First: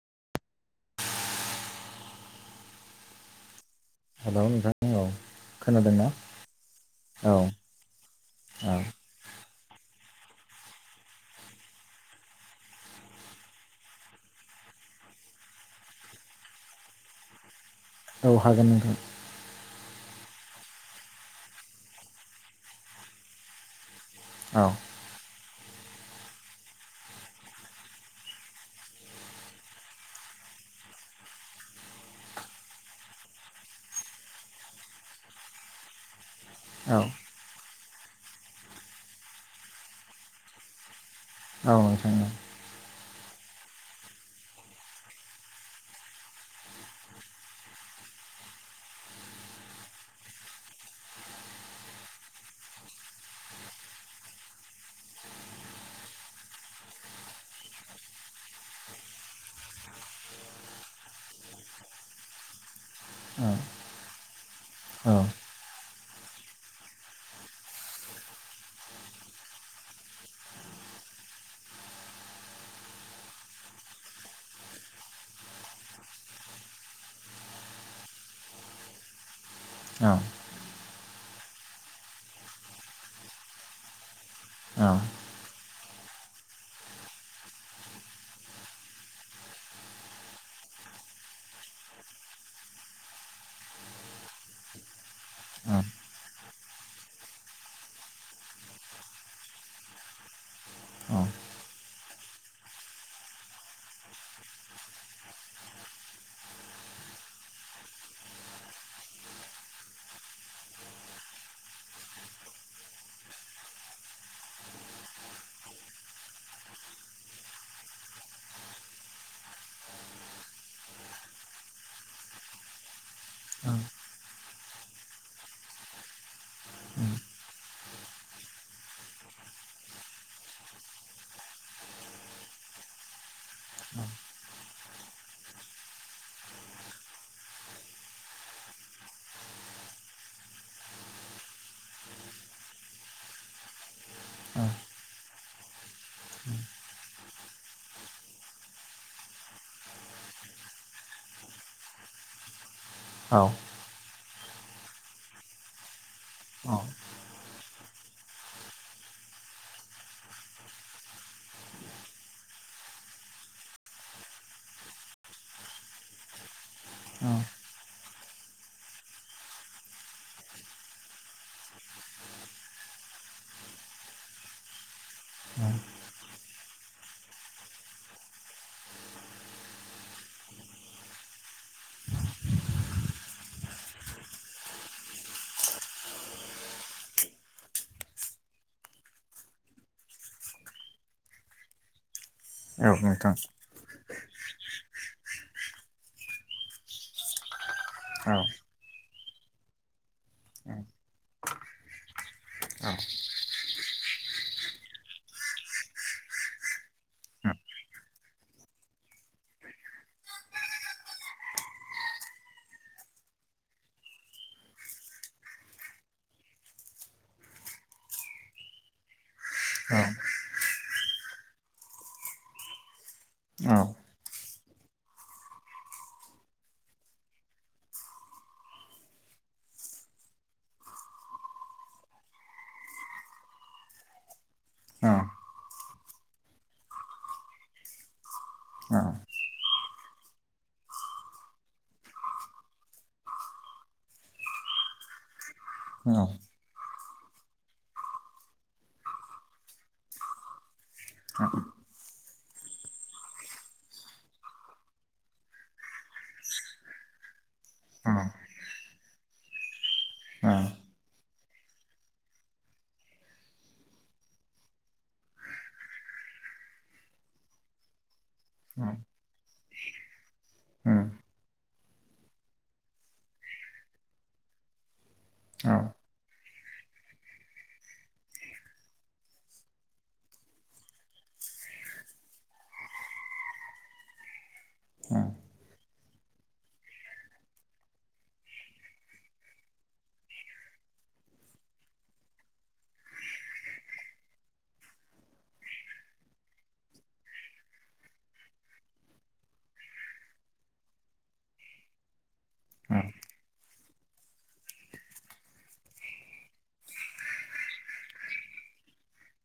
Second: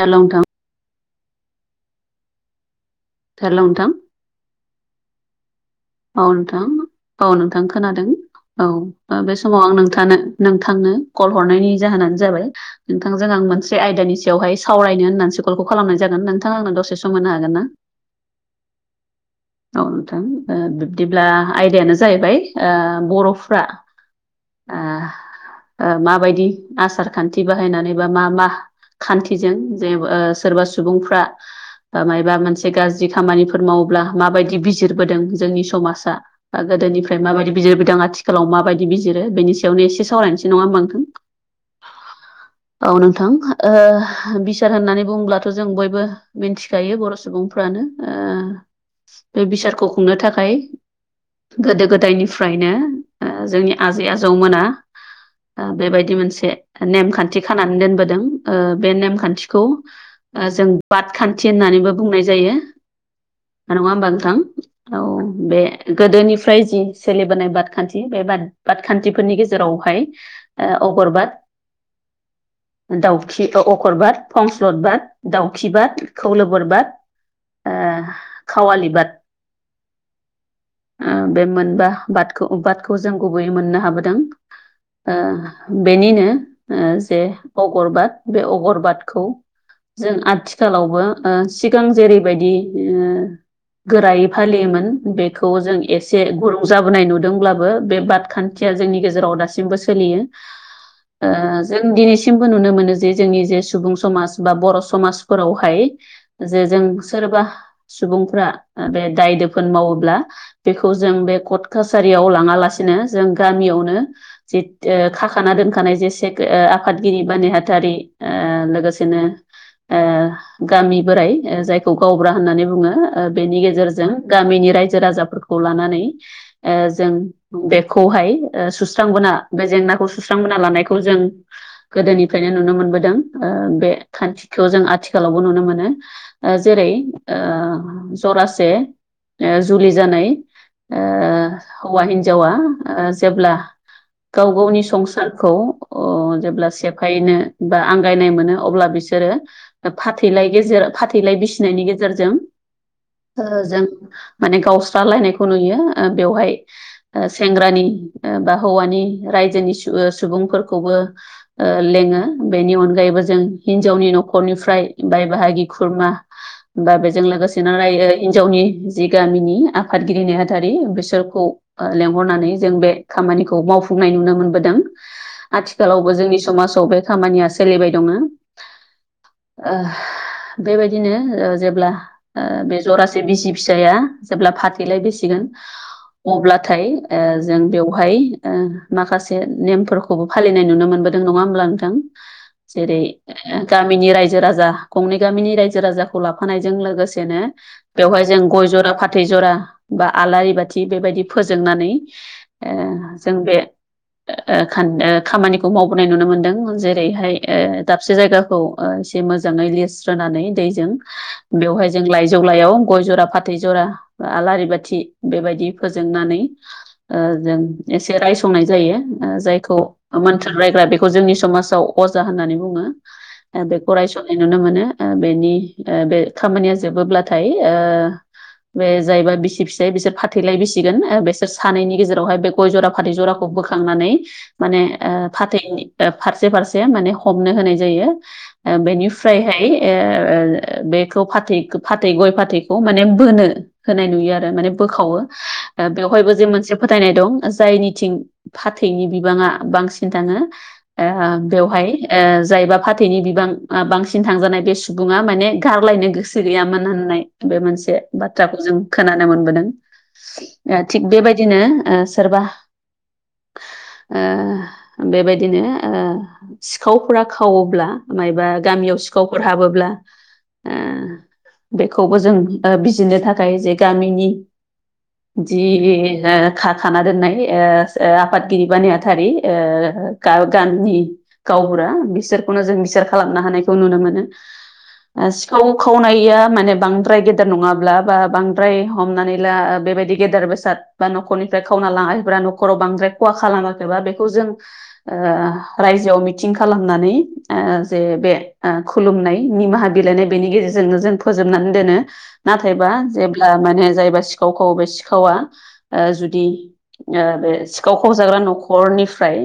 जालां थां थारलांथां [unintelligible] खोनादोंना औ नोंथां औ नोंथां खोनादों औ बे समाव आं नोंथानो नोंथांनो कल हरनायनि जाहोनानो जाबाय नोंथांजों आं मोनसे आयदानि सायावहाय सावरायनो होननानैसो कलखौ खालामनाय जागोन नोंथांआ आंनो दसे सम होनो हागोन ना? औ हागोन नोंथां। औ नोंथां ओ बिब्दिब्ला आयदायानो जाहैबाय बर'फ्रा औ ओ ओ माबायदि आसार खान्थि बाहायनानै बा मा मा खान्थिजों जे ओ सोरबा सुबुंफ्रा बा मायबा मोनसे गाज्रि खामानिफोर मावोब्ला माबायदि बिजिरबोदों जोंनि समाजा औ गोदोनिफ्राय माबायदि बिजिरबोदों आथि [unintelligible] माबायदि बिजिरो बेनि सायावनो एसे सावरायनोसै नङा होनबा नोंथां। औ नोंथां औ औ नोंथां बिसार होननानै बुंङब्लाथ' जों बयबो मिन्थिखायो बर' सुबुंफ्रानो ओ बे बिसारखौ खुंनो थाखाय गोदो गोदायनिफ्रायनो जोंनि आजै आजौमोना बेबायदि मोनसे नेमखान्थि खानानै दोनबोदों ओ बे नेमखान्थिखौ ओ जों बाद खान्थि होननानैबो बुंनाय जायो। ओ नङा होमबा नोंथां औ बे गोदोनिफ्राय जि सोलिबोनाय बादखान्थि बे बाद बादखान्थिफोरनि गेजेरावहाय ओ अगरबाद दाउखि अ-अकर बाद फंस्लद बाद दाउखि बाद खौलोबोर बाद। ओ खावालि बाद औ ओ बे मोनबा बादखौ बादखौ जों गुबैयै मोननो हाबोदों। ओ बेनिनो ओ जे अगरबाद बे अगरबादखौ जों आथिखालावबो ओ सिगां जेरैबायदि ओ गोरायै फालियोमोन बेखौ जों औ नोंथां औ एसे गुरुं जाबोनाय नुदोंब्लाबो बे बाद खान जोंनि गेजेराव दासिमबो सोलियो। औ नोंथां औ ओ जों दिनैसिमबो नुनो मोनो जे जोंनि जे सुबुं समाज बा बर' समाज फोरावहाय जे जों सोरबा सुबुंफ्रा बे दाय दोफोन मावोब्ला बेखौ जों बे कर्ट कासारियाव लाङालासिनो जों गामियावनो जि ओ खाखाना दोनखानाय जि से ओ आफादगिरि बा नेहाथारि ओ लोगोसेनो ओ गामि बोराय ओ जायखौ गावबुरा होननानै बुङो ओ बेनि गेजेर जों गामिनि रायजो राजाफोरखौ लानानै ओ जों बेखौहाय ओ सुस्रांबोना बे जेंनाखौ सुस्रांबोना लानायखौ जों गोदोनिफ्रायनो नुनो मोनबोदों ओ बे खान्थिखौ जों आथि आथिखालावबो नुनो मोनो ओ जेरै ओ ज'रासे ओ जुलि जानाय ओ हौवा हिन्जावा ओ जेब्ला गाव गावनि संसारखौ अ जेब्ला सेफायनो बा आंगायनाय मोनो अब्ला बिसोरो फाथैलाय गेजेर फाथैलाय बिसिनायनि गेजेरजों ओ जों माने गावस्रालायनायखौ नुयो ओ बेवहाय ओ सेंग्रानि ओ बा हौवानि रायजोनि सु ओ सुबुंफोरखौबो ओ लेङो बेनि अनगायैबो जों हिन्जावनि न'खरनिफ्राय बाय बाहागि खुरमा दा बेजों लोगोसेनो राय ओ हिनजावनि जि गामिनि आफादगिरि नेहाथारि बिसोरखौ ओ लेंहरनानै जों बे खामानिखौ मावफुंनाय नुनो मोनबोदों। आथिखालावबो जोंनि समाजाव बे खामानिया सोलिबाय दङो। ओ बेबायदिनो ओ जेब्ला ओ बे ज'रासे बिसि फिसाया जेब्ला फाथैलाय बिसिगोन अब्लाथाय ओ जों बेवहाय ओ माखासे नेमफोरखौ खौबो फालिनाय नुनो मोनबोदों नङा होमब्ला नोंथां जेरै ओ गामिनि रायजो राजा गंनै गामिनि रायजो राजाखौ लाफानायजों लोगोसेनो बेवहाय जों गय ज'रा फाथ थै जरा बा आलारि बाथि बेबायदि फोजोंनानै ओ जों बे ओ ओ खान ओ खामानिखौ मावबोनाय नुनो मोनदों जेरैहाय ओ दाबसे जायगाखौ ओ एसे मोजाङै लिरस्रोनानै दैजों बेवहाय जों लाइजौलायाव गय ज'रा फाथै ज'रा आलारि बाथि बेबायदि फोजोंनानै ओ जों एसे रायसंनाय जायो ओ जायखौ मोन्थोर रायग्रा बेखौ जोंनि समाजाव अजा होननानै बुङो। ओ बेखौ रायसननाय नुनो मोनो ओ बेनि ओ बे खामानिया जोबोब्लाथाय ओ बे जायबा बिसि फिसाय बिसोर फाथैलाय बिसिगोन बिसोर सानैनि गेजेरावहाय बे गय ज'रा फाथै ज'राखौ बोखांनानै माने ओ फाथैनि ओ फारसे फारसे माने हमनो होनाय जायो। ओ बेनिफ्रायहाय ओ बेखौ फाथै फाथै गय फाथ [unintelligible] थैखौ माने बोनो होनाय नुयो आरो माने बोखावो ओ बेवहायबो जि मोनसे फोथायनाय दं जायनिथिं फाथैनि बिबाङा बांसिन थाङो ओ बेवहाय ओ जायबा फाथैनि बिबां आ बांसिन थांजानाय बे सुबुङा माने गारलायनो गोसो गैयामोन होननाय बे मोनसे बाथ्राखौ जों खोनानो मोनबोदों। ओ थिग बेबायदिनो ओ सोरबा ओ बेबायदिनो ओ सिखावफोरा खावोब्ला मायबा गामियाव सिखावफोर हाबोब्ला ओ खौबो जों बिजिनो थाखाय जे गामिनि जि ओ खा-खाना दोननाय ओ ओ आफादगिरि ब नेहाथारि गा-गाननि गावबुरा बिसोरखौनो जों बिसार खालामनो हानायखौ नुनो मोनो। ओ सिखाव खावनाया माने बांद्राय गेदेर नङाब्ला बा बांद्राय हमनानै ला बेबायदि गेदेर बेसाद बा न'खरनिफ्राय खावना लाङाखैब्रा न'खराव बांद्राय खहा खालामाखैबा बेखौ जों ओ रायजोआव मिटिं खालामनानै ओ जे बे खुलुमनाय निमाहा बिलाइनाय बेनि गेजेरजोंनो जों फो जोबनानै दोनो नाथायबा जेब्ला माने जायबा खावखौ बे सिखावा ओ जुदि ओ बे सिखाव खावजाग्रा न'खरनिफ्राय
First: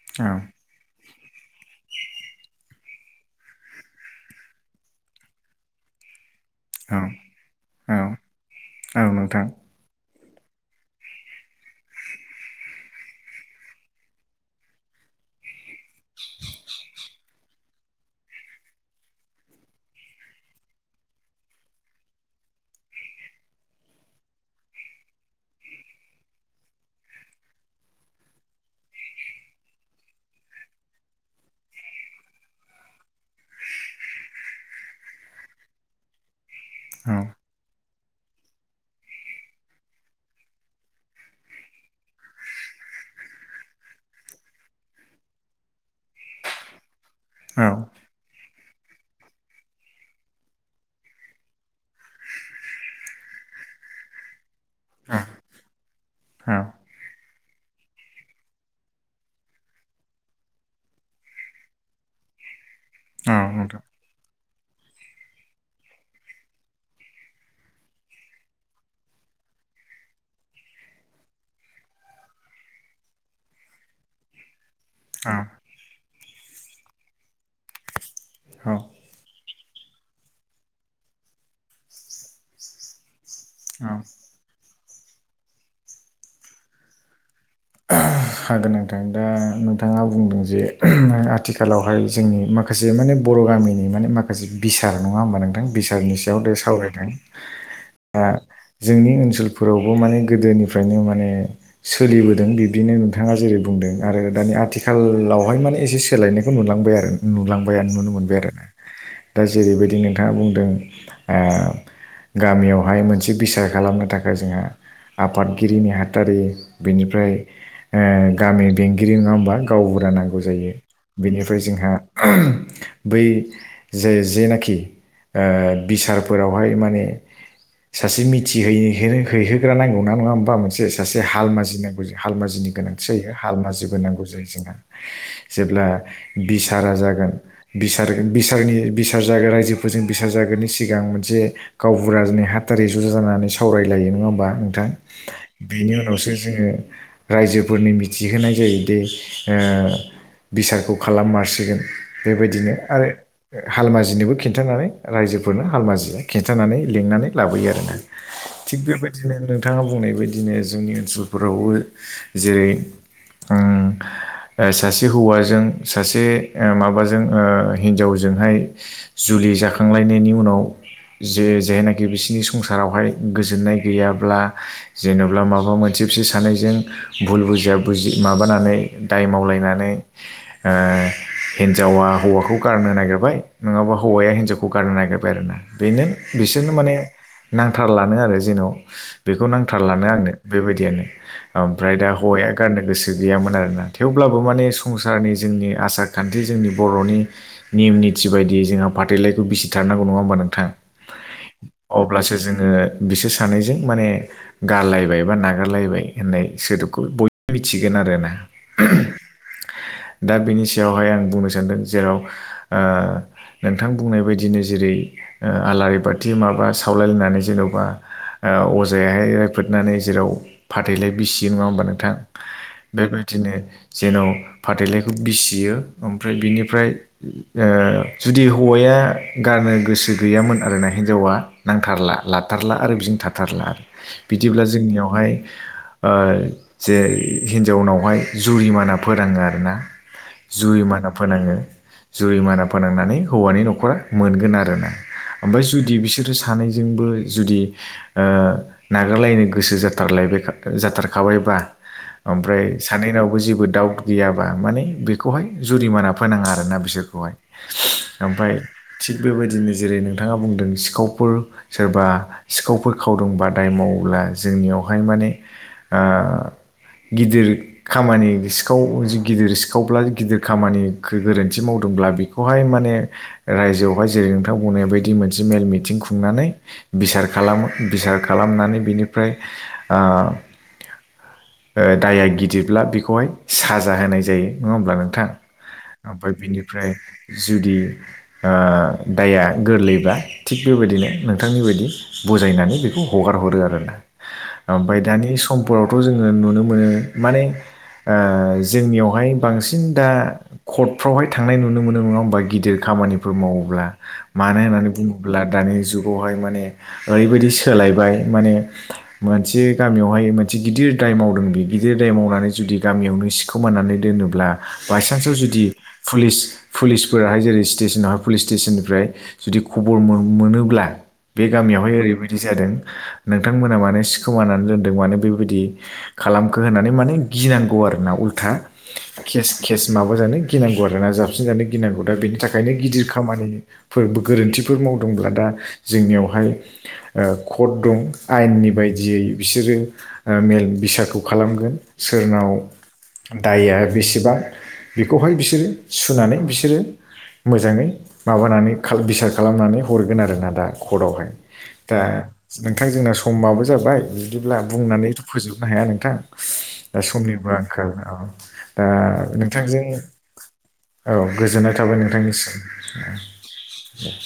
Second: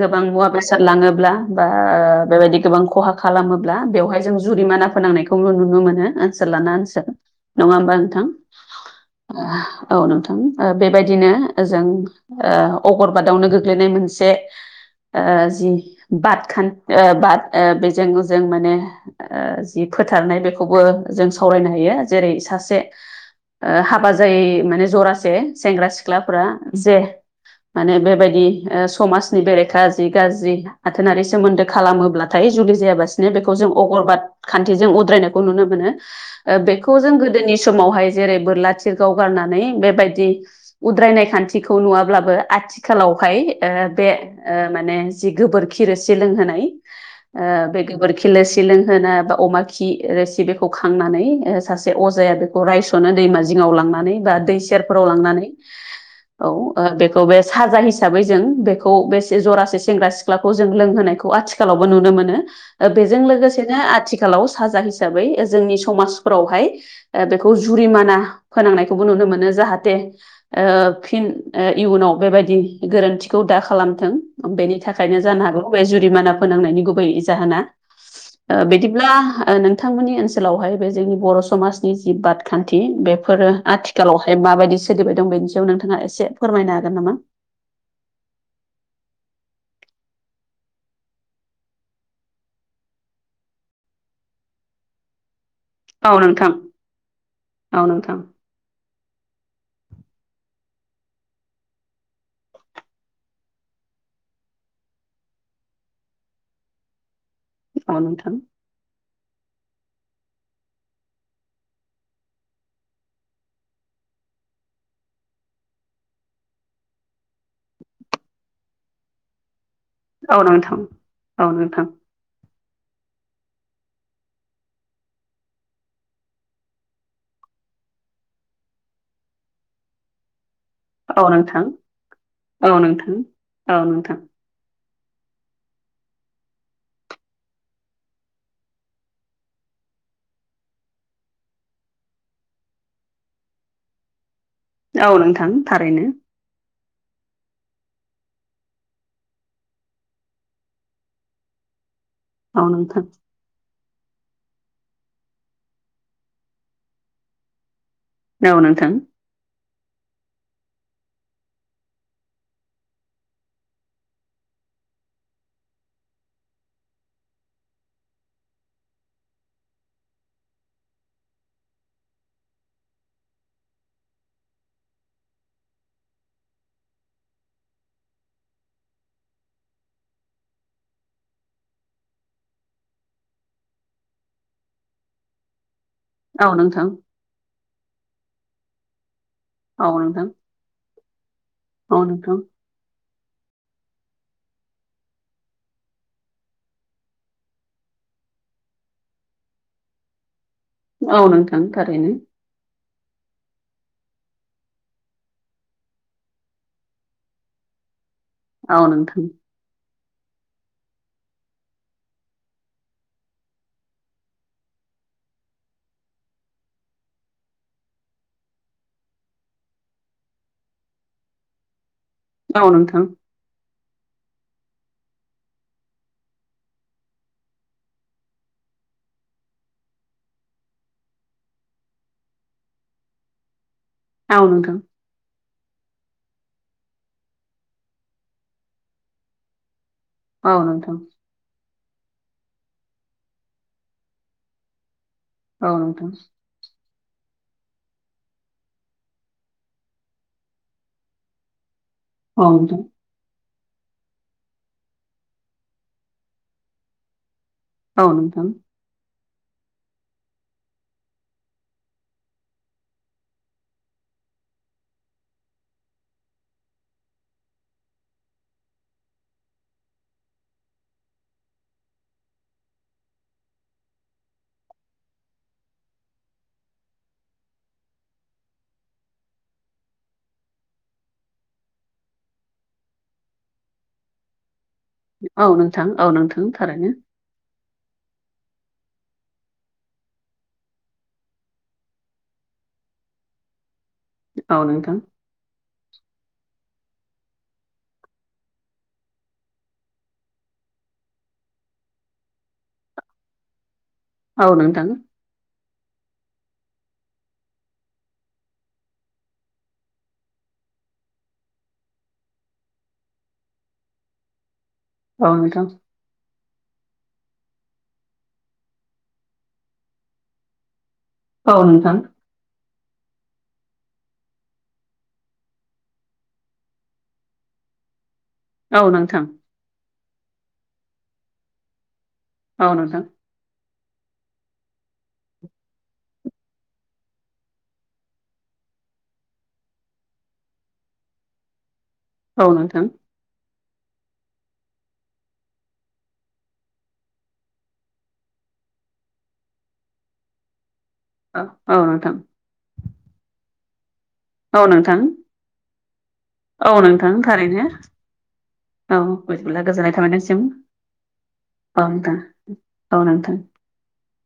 गोबां मुवा बेसाद साद लाङोब्ला बा बेबायदि गोबां खहा खालामोब्ला बेवहाय जों जुरिमाना फोनांनायखौ खौबो नुनो मोनो ओनसोल लाना ओनसोल नङा होमबा नोंथां? औ नोंथां ओ बेबायदिनो ओ जों ओ अगरबादावनो गोग्लैनाय मोनसे ओ जि बादखान ओ बाद ओ बेजों जों माने ओ जि फोथारनाय बेखौबो जों सावरायनो हायो जेरै सासे ओ हाबा जायै माने जरासे सेंग्रा सिख्लाफोरा जे माने बेबायदि ओ समाजनि बेरेखा जि गाज्रि आथोनारि सोमोन्दो खालामोब्लाथाय जुलि जायाबासिनो बेखौ जों अगरबाद खान्थिजों उद्रायनायखौ नुनो मोनो। बेखौ जों गोदोनि समावहाय जेरै बोरला थिरगाव गारनानै बेबायदि उद्रायनाय खान्थिखौ नुवाब्लाबो आथिखालावहाय ओ बे ओ माने जि गोबोरखि रोसि लोंहोनाय। ओ बे गोबोरखि रोसि लोंहोना बा अमा खि रोसि बे खांनानै सासे अजाया बेखौ रायस'नो दैमा जिङाव लांनानै बा दै सेरफोराव लांनानै। औ ओ बेखौ बे साजा हिसाबै जों बेखौ बे जरासे सेंग्रा सि सिख्लाखौ जों लोंहोनायखौ आथिखालावबो नुनो मोनो। बेजों लोगोसेनो नोंथां आथिखालाव साजा हिसाबै जोंनि समाजफोरावहाय बेखौ जुरिमाना फोनांनायखौबो नुनो मोनो जाहाथे ओ फिन ओ इयुनाव बेबायदि गोरोन्थिखौ दा खालामथों। बेनि थाखायनो जानो हागौ बे जुरिमाना फोनांनायनि गुबै जाहोना। बिदिब्ला नोंथांमोननि ओसोलाव ओनसोलावहाय बे जोंनि बर' समाजनि जि बादखान्थि बेफोरो औ औ आथिखालावहाय माबायदि सोलिबाय दं बे याव नोंथाङा एसे फोरमायनो हागोन नामा होनांथां दा नोंथाङा बुंदों जे आथिखालावहाय जोंनि माखासे माखासे माने बर' गामिनि माने माखासे बिसार नङा होमबा नोंथां बिस औ सारनि नोंथां सायावनो सावरायदों औ नोंथां दा जोंनि ओनसोलफोरावबो माने गोदोनिफ्रायनो माने सोलिबोदों बिब्दिनो नथां बिथाङा जेरै बुंदों आरो दानि आथिखालावहाय माने एसे सोलायनायखौ नुलांबाय आरो नुलांबाय आरो औ नुनो नोंथां मोनबाय आरोना दा जेरैबायदि नोंथाङा बुंदों ओ गामियावहाय मोनसे बिसार खालामनो थाखाय जोंहा आफादगिरिनि नेहाथारि बिनिफ्राय ओ गामि बेंगिरि नङा होमबा गावबुरा औ नांगौ जायो नोंथां औ बेनिफ्राय नोंथां जोंहा बै जे जेनाखि ओ बिसारफोरावहाय माने सासे मिथिहै हैहोग्रा नांगौ ना नङा होमबा मोनसे सासे औ नोंथां हालमाजि नांगौ औ हालमाजिनि गोनांथि नोंथां जायो हाल औ माजिबो नोंथां नांगौ जायो जोंहा। जेब्ला बिसारा जागोन बिस बिस बिसार जाग रायजोफोरजों बिसार जागोननि सिगां मोनसे गावबुरा दिोंै हाथारै जुजा जानानै सावरायलायो नङा होमा औ नोंथां बेनि थारैनो उनावसो जोङो रजो ग फोरनि मिथिहोनाय जायोदि बिसारखौ खालाम मारसिगोन औ बेबायदिनो नोंथां आरो हालमा जिनोबो खिन्थानानै रायजोफोरनो हालमा जिया खिन्थानानै लिंनानै लाबोयो आरो ना औ थिग नोंथां बेबायदिनो नोंथाङा बुंनाय बायदिनो जोंनि ओनसोलफोरावबो जेरै आ सासे हौवाजों सासे माबाजों हिन्जावजोंहाय जुलि जाखांलायनायनि उनाव जे जेनाखि बिसिोरनि संसारावहाय गोजोननाय गैयाब्ला जेनेबा माबा मोनसे बिसो सानैजों भुल बुजिया बजि माबानानै दाय मावलायनानै हिन्जावा हौवाखौ गारनो नागिरबाय नङाबा हौवाया हिन्जावखौ गारनो नागिरबाय आरो ना बेनो औ बिसोरनो नोंथां माने नांथारलानो आरो जेन' बेखौ औ नांथारलानो नोंथां आंनो बेबायदियानो ओमफ्राय औ दा नोंथां हौवाया गारनो गोसो गैयामोन आरोना थेवब्लाबो माने संसारनि जोंनि आसार खान्थि जोंनि बर'नि नेयम निथि बायदियै जोंहा फाथैलायखौ बिसिथारनांगौ नङा होमबा नोंथां औ नोंथां थारैनो अब्लासो जोङो बिसोर सानैजों माने गारलायबाय बा नागारलायबाय होननाय सोदोबखौ बयबो मिथिगोन आरो ना आन थ दा बिनि सायावहाय आं बुंनो सानदों जेराव नोंथां बुंनाय बायदिनो जेरै आलारि बाथि माबा सावलायलायनानै जेन'बा अजायाहाय रायफोदनानै जेराव फाथैलाय बिसिगोन नङा होमबा नोंथां औ नोंथां बेबायदि बि दिनो जेन' फाथैलायखौ बिसियो ओमफ्राय बिनिफ्राय जुदि हौवाया गारनो गोसो गैयामोन आरोना हिनजावा नांथारला लाथारला आरो बिं थाथारला आरो औ बिदिब्ला नोंथां जोंनियावहाय जे हिन्जावनावहाय जुरिमाना फोरोनाङो आर ना औ जुइ नोंथां मान फोनाङो जुरिमाना फोनांनानै हौवानि न'खरा मोनगोन आरो ना ओमफ्राय औ जुदि नोंथां बिसोरो सानैजोंबो जुदि नागारलायनो गोसो जाथारलाय बे जाथारखाबायबा औ ओमफ्राय नोंथां सानैनावबो जेबो दाउट गैयाबा माने बेखौहाय जुरिमाना फोनाङा आरोना बिसोरखौहाय औ नोंथां ओमफ्राय थिग बेबायदिनो जेरै नोंथाङा बुंदों सिखावफोर सोरबा सिखावफोर खावदों बा दाय मावोब्ला जोंनियावहाय माने आ गिदिर खामानि सिखाव गिदिर सिखावब्ला गिदिर खामानि गोरोन्थि मावदोंब्ला बि खौहाय माने रायजोआवहाय जेरै नोंथां बुंनाय बायदि मोनसे मेल मिथिं खुंनानै बिसार खालामो बिसार खालामनानै बिनिफ्राय आ दाया गिदिरब्ला बेखौहाय साजा होनाय जायो नङा होमब्ला नों गोथा औ नोंथां औ ओमफ्राय नोंथां थारैनो बिनिफ्राय जुदि दाया गोरलैब्ला थिग बेबायदिनो नोंथांनि बायदि बुजायनानै बेखौ हगार हरो आरो ना औ नोंथां ओमफ्राय दानि समफोरावथ' जोङो नुनो मोनो माने जोंनियावहाय बांसिन दा कर्टफ्रावहाय थांनाय नुनो मोनो नङा होमबा गिदिर खामानिफोर मावोब्ला औ मानो नोंथां होननानै बुङो ब्ला दानि जुगावहाय माने ओरैबायदि सोलायबाय माने मोनसे गामियावहाय मोनसे गिदिर दाय मावदों बि गिदिर दाय मावनानै जुदि गामियावनो सिखोमानानै दोनोब्ला औ बायसान्सआव जुदि नोंथां पुलिस पुलिसफोराहाय जेरै स्टेसनावहाय पुलिस स्टेसननिफ्राय जुदि खबर मोन मोनोब्ला बे औ गामियावहाय नोंथां ओरैबायदि जादों नोंथांमोना मानो सिखोमाना दोनदों मानो बेबायदि खालामखो होननानै माने गिनांगौ आरोना उल्था औ नोंथां केस केस माबाजानो गिनांगौ आरोना जाबसिन जानो गिनांगौ दा बेनि थाखायनो औ नोंथां गिदिर खामानि फोर गोरोन्थिफोर मावदोंब्ला दा जोंनियावहाय ओ कर्ट दं आयेननि बायदियै बिसोरो मेल बिसखौ खालामगोन। औ सोरनाव नोंथां दाया बेसेबां बेखौहाय बिसोरो सुनानै बिसोरो मोजाङै माबानानै खाल बिसार खालामनानै हरगोन आरोना दा कर्टआवहाय औ दा नोंथां नोंथां जोंना समाबो जाबाय बिदिब्ला औ नोंथां बुंनानैथ' फोजोबनो हाया नोंथां औ नोंथां समनिबो थारैनो आंखाल अ। दा औ बिदिब्ला नोंथांजों गोजोननाय थाबाय नोंसिम औ गोजोननाय औ थाबाय नोंथां नोंथांनिसिम औ नोंथां ओम दे।